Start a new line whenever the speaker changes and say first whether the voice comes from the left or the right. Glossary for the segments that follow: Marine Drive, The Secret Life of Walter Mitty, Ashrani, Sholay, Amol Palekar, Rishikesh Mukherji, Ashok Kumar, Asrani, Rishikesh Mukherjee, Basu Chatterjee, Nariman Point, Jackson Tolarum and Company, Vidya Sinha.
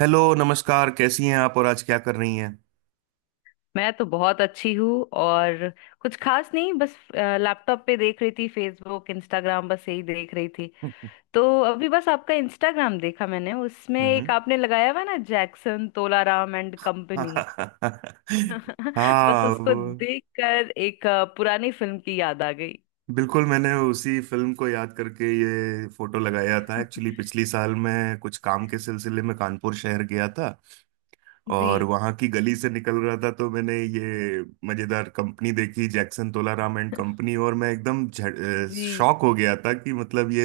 right: Hello, नमस्कार। कैसी हैं आप और आज क्या कर रही हैं?
left: मैं तो बहुत अच्छी हूँ और कुछ खास नहीं। बस लैपटॉप पे देख रही थी फेसबुक इंस्टाग्राम, बस यही देख रही थी। तो अभी बस आपका इंस्टाग्राम देखा मैंने, उसमें एक
right: हम्म।
left: आपने लगाया हुआ है ना जैक्सन तोलाराम एंड कंपनी। बस
right: हाँ,
left: उसको देखकर एक पुरानी फिल्म की याद आ गई।
right: बिल्कुल मैंने उसी फिल्म को याद करके ये फोटो लगाया था। एक्चुअली पिछली साल मैं कुछ काम के सिलसिले में कानपुर शहर गया था।
left: जी
right: और वहाँ की गली से निकल रहा था तो मैंने ये मजेदार कंपनी देखी, जैक्सन तोलाराम एंड कंपनी। और मैं एकदम
left: जी
right: शॉक हो गया था कि मतलब ये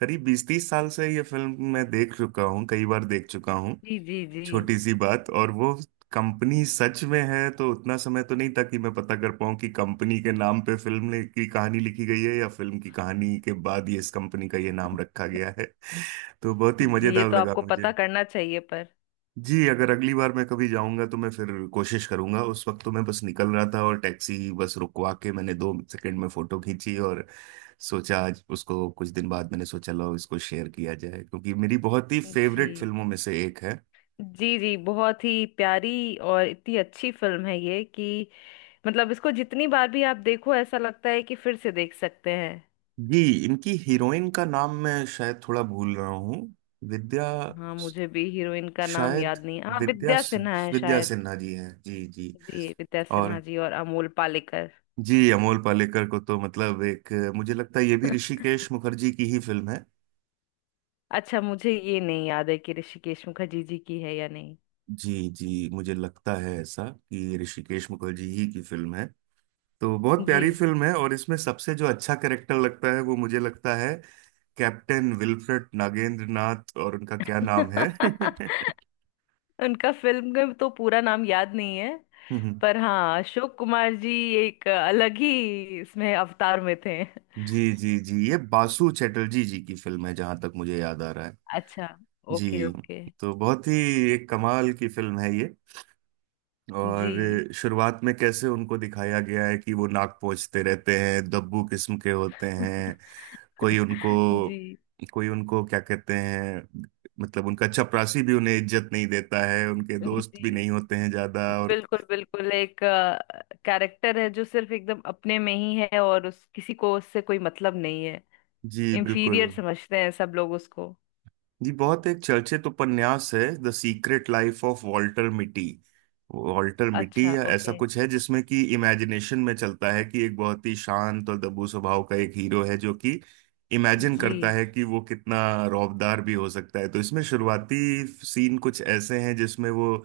right: करीब बीस तीस साल से ये फिल्म मैं देख चुका हूँ, कई बार देख चुका हूँ।
left: जी। जी जी
right: छोटी सी बात, और वो कंपनी सच में है। तो उतना समय तो नहीं था कि मैं पता कर पाऊँ कि कंपनी के नाम पे फिल्म की कहानी लिखी गई है या फिल्म की कहानी के बाद ये इस कंपनी का ये नाम रखा गया है। तो बहुत ही
left: जी, ये
right: मजेदार
left: तो
right: लगा
left: आपको पता
right: मुझे।
left: करना चाहिए पर।
right: जी, अगर अगली बार मैं कभी जाऊंगा तो मैं फिर कोशिश करूंगा। उस वक्त तो मैं बस निकल रहा था और टैक्सी बस रुकवा के मैंने दो सेकंड में फोटो खींची। और सोचा आज उसको, कुछ दिन बाद मैंने सोचा लो, इसको शेयर किया जाए, क्योंकि मेरी बहुत ही फेवरेट
left: जी
right: फिल्मों में से एक है।
left: जी जी, बहुत ही प्यारी और इतनी अच्छी फिल्म है ये कि मतलब इसको जितनी बार भी आप देखो ऐसा लगता है कि फिर से देख सकते हैं।
right: जी, इनकी हीरोइन का नाम मैं शायद थोड़ा भूल रहा हूँ। विद्या,
left: हाँ मुझे भी हीरोइन का नाम
right: शायद,
left: याद नहीं है। हाँ
right: विद्या
left: विद्या सिन्हा है
right: विद्या
left: शायद।
right: सिन्हा जी हैं, जी जी।
left: जी विद्या
right: और
left: सिन्हा जी और अमोल पालेकर।
right: जी, अमोल पालेकर को तो मतलब एक, मुझे लगता है ये भी ऋषिकेश मुखर्जी की ही फिल्म है।
left: अच्छा, मुझे ये नहीं याद है कि ऋषिकेश मुखर्जी जी की है या नहीं।
right: जी जी, मुझे लगता है ऐसा कि ऋषिकेश मुखर्जी ही की फिल्म है। तो बहुत
left: जी।
right: प्यारी फिल्म है और इसमें सबसे जो अच्छा कैरेक्टर लगता है वो, मुझे लगता है, कैप्टन विल्फ्रेड नागेंद्र नाथ। और उनका क्या नाम है?
left: उनका फिल्म का तो पूरा नाम याद नहीं है, पर हाँ अशोक कुमार जी एक अलग ही इसमें अवतार में थे।
right: जी जी जी, ये बासु चटर्जी जी की फिल्म है जहां तक मुझे याद आ रहा है।
left: अच्छा। ओके
right: जी।
left: ओके।
right: तो बहुत ही एक कमाल की फिल्म है ये। और
left: जी।
right: शुरुआत में कैसे उनको दिखाया गया है कि वो नाक पोंछते रहते हैं, दब्बू किस्म के होते हैं। कोई उनको
left: जी।
right: कोई उनको क्या कहते हैं, मतलब उनका चपरासी भी उन्हें इज्जत नहीं देता है, उनके दोस्त भी
left: जी
right: नहीं होते हैं ज्यादा और।
left: बिल्कुल बिल्कुल। एक कैरेक्टर है जो सिर्फ एकदम अपने में ही है और उस किसी को उससे कोई मतलब नहीं है।
right: जी बिल्कुल।
left: इंफीरियर समझते हैं सब लोग उसको।
right: जी, बहुत एक चर्चित उपन्यास है, the secret life of Walter Mitty. Walter Mitty
left: अच्छा
right: या ऐसा
left: ओके।
right: कुछ है जिसमें कि इमेजिनेशन में चलता है कि एक बहुत ही शांत और दबू स्वभाव का एक हीरो है जो कि इमेजिन करता
left: जी
right: है कि वो कितना रौबदार भी हो सकता है। तो इसमें शुरुआती सीन कुछ ऐसे हैं जिसमें वो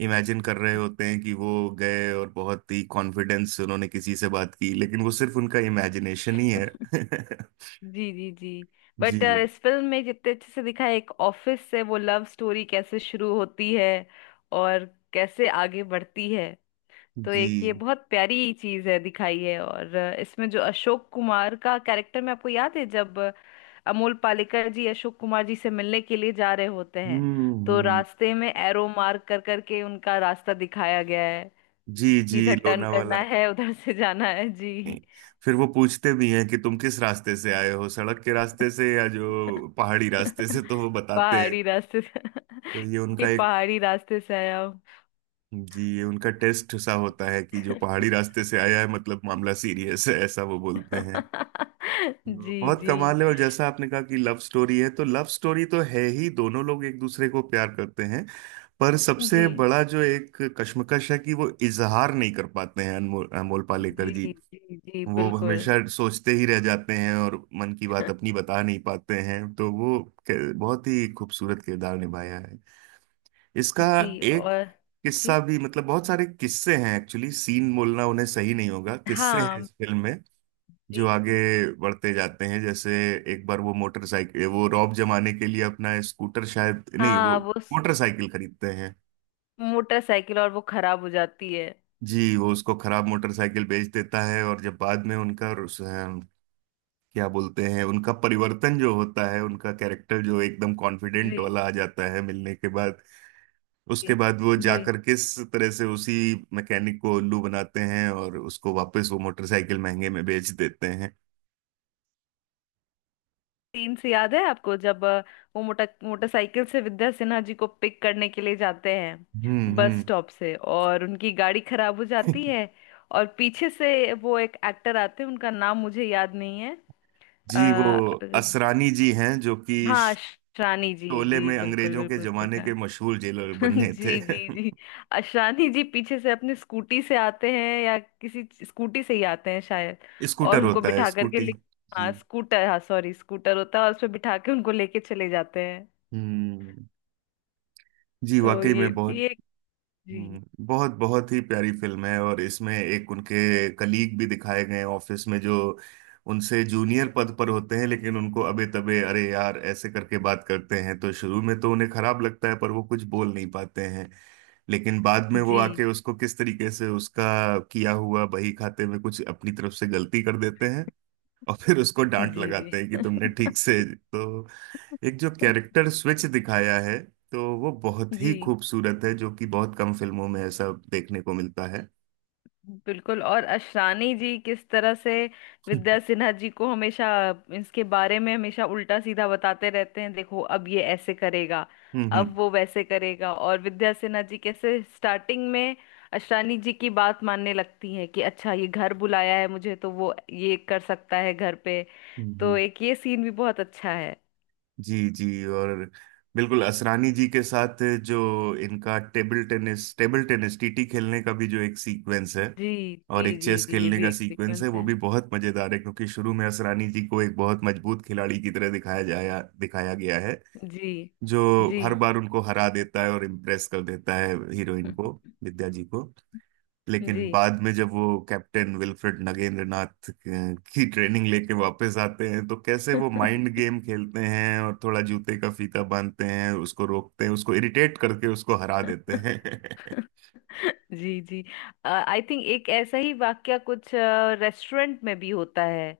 right: इमेजिन कर रहे होते हैं कि वो गए और बहुत ही कॉन्फिडेंस से उन्होंने किसी से बात की, लेकिन वो सिर्फ उनका इमेजिनेशन ही है।
left: जी जी। जी बट
right: जी
left: इस फिल्म में जितने अच्छे से दिखा है एक ऑफिस से वो लव स्टोरी कैसे शुरू होती है और कैसे आगे बढ़ती है। तो एक ये
right: जी।
left: बहुत प्यारी चीज है दिखाई है। और इसमें जो अशोक कुमार का कैरेक्टर, में आपको याद है जब अमोल पालेकर जी अशोक कुमार जी से मिलने के लिए जा रहे होते हैं
right: हम्म,
left: तो रास्ते में एरो मार्क कर करके उनका रास्ता दिखाया गया है
right: जी
left: कि
right: जी
left: इधर टर्न करना
right: लोनावाला।
left: है, उधर से जाना है। जी।
right: नहीं। फिर वो पूछते भी हैं कि तुम किस रास्ते से आए हो, सड़क के रास्ते से या जो पहाड़ी रास्ते से, तो वो बताते हैं।
left: पहाड़ी रास्ते से।
right: तो ये
left: कि
right: उनका एक,
left: पहाड़ी रास्ते से आया हूँ।
right: जी, ये उनका टेस्ट सा होता है कि जो पहाड़ी रास्ते से आया है मतलब मामला सीरियस है, ऐसा वो बोलते हैं। तो
left: जी
right: बहुत
left: जी
right: कमाल है। और जैसा आपने कहा कि लव स्टोरी है, तो लव स्टोरी तो है ही, दोनों लोग एक दूसरे को प्यार करते हैं। पर सबसे
left: जी।
right: बड़ा जो एक कश्मकश है कि वो इजहार नहीं कर पाते हैं, अनमोल अमोल पालेकर
left: जी
right: जी।
left: जी। जी
right: वो
left: बिल्कुल।
right: हमेशा सोचते ही रह जाते हैं और मन की बात अपनी बता नहीं पाते हैं, तो वो बहुत ही खूबसूरत किरदार निभाया है इसका।
left: जी।
right: एक
left: और जी।
right: किस्सा भी, मतलब बहुत सारे किस्से हैं एक्चुअली, सीन बोलना उन्हें सही नहीं होगा, किस्से हैं
left: हाँ
right: इस फिल्म में जो
left: जी।
right: आगे बढ़ते जाते हैं। जैसे एक बार वो मोटरसाइकिल, वो रौब जमाने के लिए अपना स्कूटर शायद नहीं, वो
left: हाँ वो
right: मोटरसाइकिल खरीदते हैं।
left: मोटरसाइकिल, और वो खराब हो जाती है।
right: जी, वो उसको खराब मोटरसाइकिल बेच देता है। और जब बाद में उनका, क्या बोलते हैं, उनका परिवर्तन जो होता है, उनका कैरेक्टर जो एकदम कॉन्फिडेंट
left: जी
right: वाला आ जाता है मिलने के बाद,
left: जी
right: उसके बाद वो
left: जी।
right: जाकर किस तरह से उसी मैकेनिक को उल्लू बनाते हैं और उसको वापस वो मोटरसाइकिल महंगे में बेच देते हैं।
left: सीन से याद है आपको जब वो मोटरसाइकिल से विद्या सिन्हा जी को पिक करने के लिए जाते हैं
right: हम्म,
left: बस
right: हम्म।
left: स्टॉप से, और उनकी गाड़ी खराब हो जाती है। और पीछे से वो एक एक्टर आते हैं, उनका नाम मुझे याद नहीं है।
right: जी, वो
left: आ,
right: असरानी जी हैं जो कि
left: हाँ शानी जी,
right: शोले
left: जी
right: में
left: बिल्कुल
right: अंग्रेजों के
left: बिल्कुल सही
right: जमाने
left: कहा।
right: के मशहूर जेलर बने थे।
left: जी जी जी। अशानी जी पीछे से अपनी स्कूटी से आते हैं या किसी स्कूटी से ही आते हैं शायद, और
right: स्कूटर
left: उनको
right: होता है,
left: बिठा करके
right: स्कूटी।
left: ले। हाँ
right: जी।
left: स्कूटर, हाँ सॉरी स्कूटर होता है, और उस पे बिठा के उनको लेके चले जाते हैं।
right: हम्म। जी,
left: तो
right: वाकई में बहुत।
left: ये जी
right: बहुत बहुत ही प्यारी फिल्म है, और इसमें एक उनके कलीग भी दिखाए गए हैं ऑफिस में जो उनसे जूनियर पद पर होते हैं, लेकिन उनको अबे तबे अरे यार ऐसे करके बात करते हैं, तो शुरू में तो उन्हें खराब लगता है पर वो कुछ बोल नहीं पाते हैं। लेकिन बाद में वो
left: जी
right: आके उसको किस तरीके से उसका किया हुआ बही खाते में कुछ अपनी तरफ से गलती कर देते हैं और फिर उसको डांट
left: जी जी।
right: लगाते हैं कि तुमने ठीक से तो, एक जो कैरेक्टर स्विच दिखाया है, तो वो बहुत ही
left: जी
right: खूबसूरत है जो कि बहुत कम फिल्मों में ऐसा देखने को मिलता है।
left: बिल्कुल। और अशरानी जी किस तरह से
right: हम्म,
left: विद्या सिन्हा जी को हमेशा इसके बारे में हमेशा उल्टा सीधा बताते रहते हैं, देखो अब ये ऐसे करेगा,
right: हम्म,
left: अब वो वैसे करेगा। और विद्या सिन्हा जी कैसे स्टार्टिंग में अशरानी जी की बात मानने लगती हैं कि अच्छा ये घर बुलाया है मुझे तो वो ये कर सकता है घर पे। तो
right: हम्म,
left: एक ये सीन भी बहुत अच्छा है।
right: जी, जी। और बिल्कुल, असरानी जी के साथ जो इनका टेबल टेनिस टीटी खेलने का भी जो एक सीक्वेंस है।
left: जी
right: और
left: जी
right: एक
left: जी
right: चेस
left: जी, ये
right: खेलने
left: भी
right: का
left: एक
right: सीक्वेंस
left: सीक्वेंस
right: है, वो
left: है।
right: भी बहुत मजेदार है, क्योंकि शुरू में असरानी जी को एक बहुत मजबूत खिलाड़ी की तरह दिखाया गया है,
left: जी
right: जो
left: जी।
right: हर बार उनको हरा देता है और इम्प्रेस कर देता है हीरोइन को, विद्या जी को।
left: जी।
right: लेकिन बाद में जब वो कैप्टन विल्फ्रेड नगेंद्रनाथ की ट्रेनिंग लेके वापस आते हैं, तो कैसे वो माइंड गेम खेलते हैं और थोड़ा जूते का फीता बांधते हैं, उसको रोकते हैं, उसको इरिटेट करके उसको हरा देते हैं।
left: जी जी। आई थिंक एक ऐसा ही वाक्या कुछ रेस्टोरेंट में भी होता है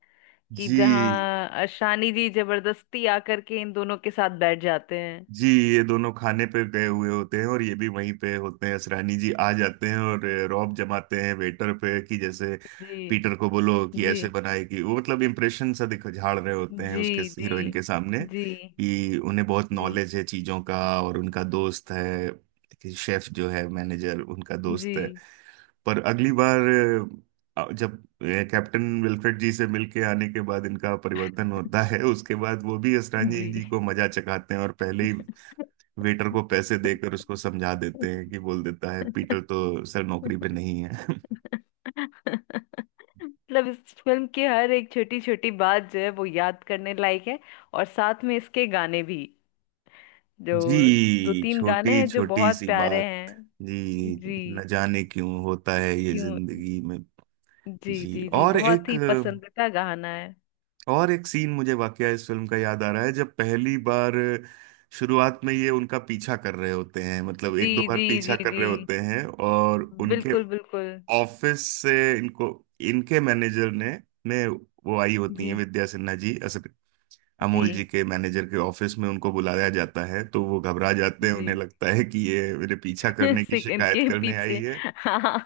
left: कि
right: जी
left: जहाँ शानी जी जबरदस्ती आकर के इन दोनों के साथ बैठ जाते हैं।
right: जी। ये दोनों खाने पे गए हुए होते हैं और ये भी वहीं पे होते हैं, असरानी जी आ जाते हैं और रौब जमाते हैं वेटर पे कि जैसे
left: जी
right: पीटर को बोलो कि
left: जी
right: ऐसे बनाएगी वो, मतलब इम्प्रेशन सा दिख झाड़ रहे होते हैं
left: जी
right: उसके
left: जी।
right: हीरोइन के सामने
left: जी
right: कि उन्हें बहुत
left: जी
right: नॉलेज है चीजों का और उनका दोस्त है, कि शेफ जो है मैनेजर उनका
left: जी
right: दोस्त है। पर अगली बार जब अ, कैप्टन विल्फ्रेड जी से मिलके आने के बाद इनका परिवर्तन होता है, उसके बाद वो भी असरानी
left: जी।
right: जी को मजा चखाते हैं और पहले ही वेटर को पैसे देकर उसको समझा देते हैं कि बोल देता है पीटर तो सर नौकरी पे नहीं है।
left: मतलब इस फिल्म की हर एक छोटी छोटी बात जो है वो याद करने लायक है। और साथ में इसके गाने भी, जो दो
right: जी,
left: तीन गाने
right: छोटी
left: हैं जो
right: छोटी
left: बहुत
right: सी
left: प्यारे
right: बात।
left: हैं।
right: जी।
left: जी।
right: न जाने क्यों होता है ये
left: क्यों।
right: जिंदगी में।
left: जी
right: जी,
left: जी जी, बहुत ही पसंदीदा गाना है।
right: और एक सीन मुझे वाकया इस फिल्म का याद आ रहा है, जब पहली बार शुरुआत में ये उनका पीछा कर रहे होते हैं, मतलब
left: जी
right: एक दो बार
left: जी
right: पीछा
left: जी
right: कर
left: जी
right: रहे होते हैं, और उनके
left: बिल्कुल बिल्कुल।
right: ऑफिस से इनको इनके मैनेजर ने, वो आई होती
left: जी
right: हैं विद्या सिन्हा जी
left: जी
right: अमूल जी के मैनेजर के ऑफिस में, उनको बुलाया जाता है तो वो घबरा जाते हैं,
left: जी।
right: उन्हें लगता है कि ये मेरे पीछा करने की
left: सिक
right: शिकायत
left: इनके
right: करने आई
left: पीछे।
right: है।
left: हाँ।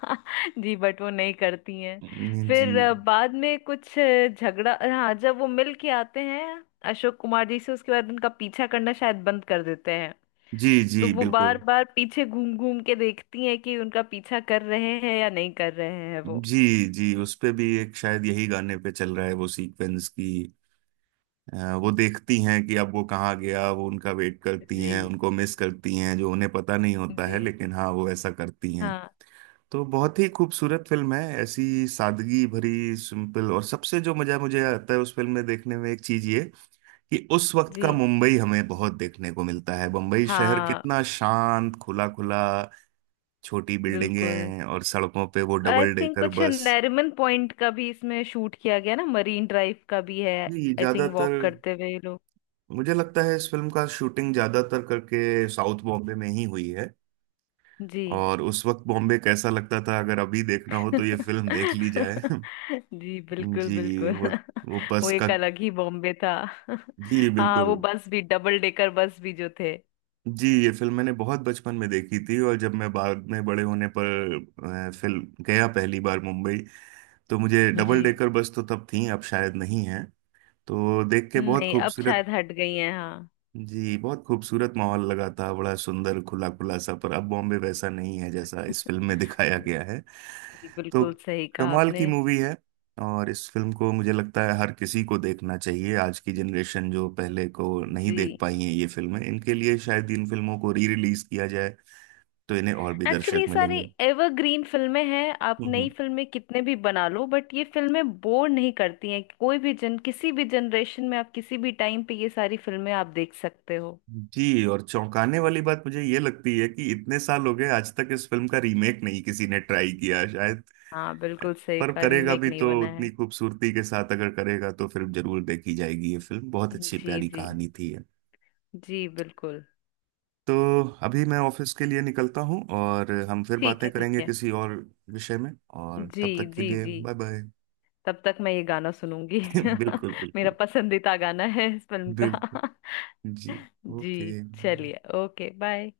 left: जी बट वो नहीं करती हैं।
right: जी
left: फिर बाद में कुछ झगड़ा, हाँ, जब वो मिल के आते हैं अशोक कुमार जी से उसके बाद उनका पीछा करना शायद बंद कर देते हैं।
right: जी
left: तो
right: जी,
left: वो बार
right: बिल्कुल।
left: बार पीछे घूम घूम के देखती है कि उनका पीछा कर रहे हैं या नहीं कर रहे हैं वो।
right: जी जी। उस पे भी एक, शायद यही गाने पे चल रहा है वो सीक्वेंस की वो देखती हैं कि अब वो कहाँ गया, वो उनका वेट करती हैं,
left: जी
right: उनको मिस करती हैं जो उन्हें पता नहीं होता है,
left: जी।
right: लेकिन हाँ वो ऐसा करती हैं।
left: हाँ।
right: तो बहुत ही खूबसूरत फिल्म है, ऐसी सादगी भरी, सिंपल, और सबसे जो मजा मुझे आता है उस फिल्म में देखने में एक चीज ये, कि उस वक्त
left: जी।
right: का मुंबई हमें बहुत देखने को मिलता है, मुंबई शहर
left: हाँ
right: कितना शांत, खुला खुला, छोटी
left: बिल्कुल,
right: बिल्डिंगें और सड़कों पे वो
left: और आई
right: डबल
left: थिंक
right: डेकर
left: कुछ
right: बस।
left: नरीमन पॉइंट का भी इसमें शूट किया गया ना, मरीन ड्राइव का भी है।
right: ये
left: आई थिंक
right: ज्यादातर,
left: वॉक करते हुए ये लोग।
right: मुझे लगता है इस फिल्म का शूटिंग ज्यादातर करके साउथ बॉम्बे में ही हुई है।
left: जी।
right: और उस वक्त बॉम्बे कैसा लगता था, अगर अभी देखना हो तो ये फिल्म देख ली जाए।
left: जी बिल्कुल
right: जी,
left: बिल्कुल।
right: वो वो
left: वो
right: बस का।
left: एक अलग ही बॉम्बे था।
right: जी,
left: हाँ
right: बिल्कुल।
left: वो बस भी, डबल डेकर बस भी जो थे।
right: जी, ये फिल्म मैंने बहुत बचपन में देखी थी, और जब मैं बाद में बड़े होने पर फिल्म गया पहली बार मुंबई, तो मुझे
left: जी
right: डबल डेकर बस तो तब थी, अब शायद नहीं है। तो देख के बहुत
left: नहीं अब
right: खूबसूरत।
left: शायद हट गई है। हाँ
right: जी, बहुत खूबसूरत माहौल लगा था, बड़ा सुंदर, खुला खुला सा, पर अब बॉम्बे वैसा नहीं है जैसा इस फिल्म में दिखाया गया है।
left: जी,
right: तो
left: बिल्कुल सही कहा
right: कमाल की
left: आपने।
right: मूवी है। और इस फिल्म को मुझे लगता है हर किसी को देखना चाहिए। आज की जनरेशन जो पहले को नहीं देख
left: जी।
right: पाई है ये फिल्में, इनके लिए शायद इन फिल्मों को री रिलीज किया जाए तो इन्हें और भी
left: एक्चुअली
right: दर्शक
left: ये सारी
right: मिलेंगे।
left: एवरग्रीन फिल्में हैं। आप
right: हम्म,
left: नई
right: हम्म।
left: फिल्में कितने भी बना लो बट ये फिल्में बोर नहीं करती हैं, कोई भी जन किसी भी जनरेशन में आप किसी भी टाइम पे ये सारी फिल्में आप देख सकते हो।
right: जी, और चौंकाने वाली बात मुझे ये लगती है कि इतने साल हो गए आज तक इस फिल्म का रीमेक नहीं किसी ने ट्राई किया शायद।
left: हाँ बिल्कुल सही
right: पर
left: कहा,
right: करेगा
left: रीमेक
right: भी
left: नहीं
right: तो
left: बना
right: उतनी
left: है।
right: खूबसूरती के साथ, अगर करेगा तो फिर जरूर देखी जाएगी ये फिल्म, बहुत अच्छी
left: जी
right: प्यारी
left: जी।
right: कहानी थी ये।
left: जी बिल्कुल।
right: तो अभी मैं ऑफिस के लिए निकलता हूँ और हम फिर
left: ठीक
right: बातें
left: है ठीक
right: करेंगे
left: है।
right: किसी और विषय में। और
left: जी
right: तब तक के
left: जी
right: लिए
left: जी।
right: Bye bye.
left: तब तक मैं ये गाना सुनूंगी।
right: बिल्कुल,
left: मेरा
right: बिल्कुल,
left: पसंदीदा गाना है इस फिल्म का।
right: बिल्कुल। जी।
left: जी।
right: ओके।
left: चलिए ओके बाय।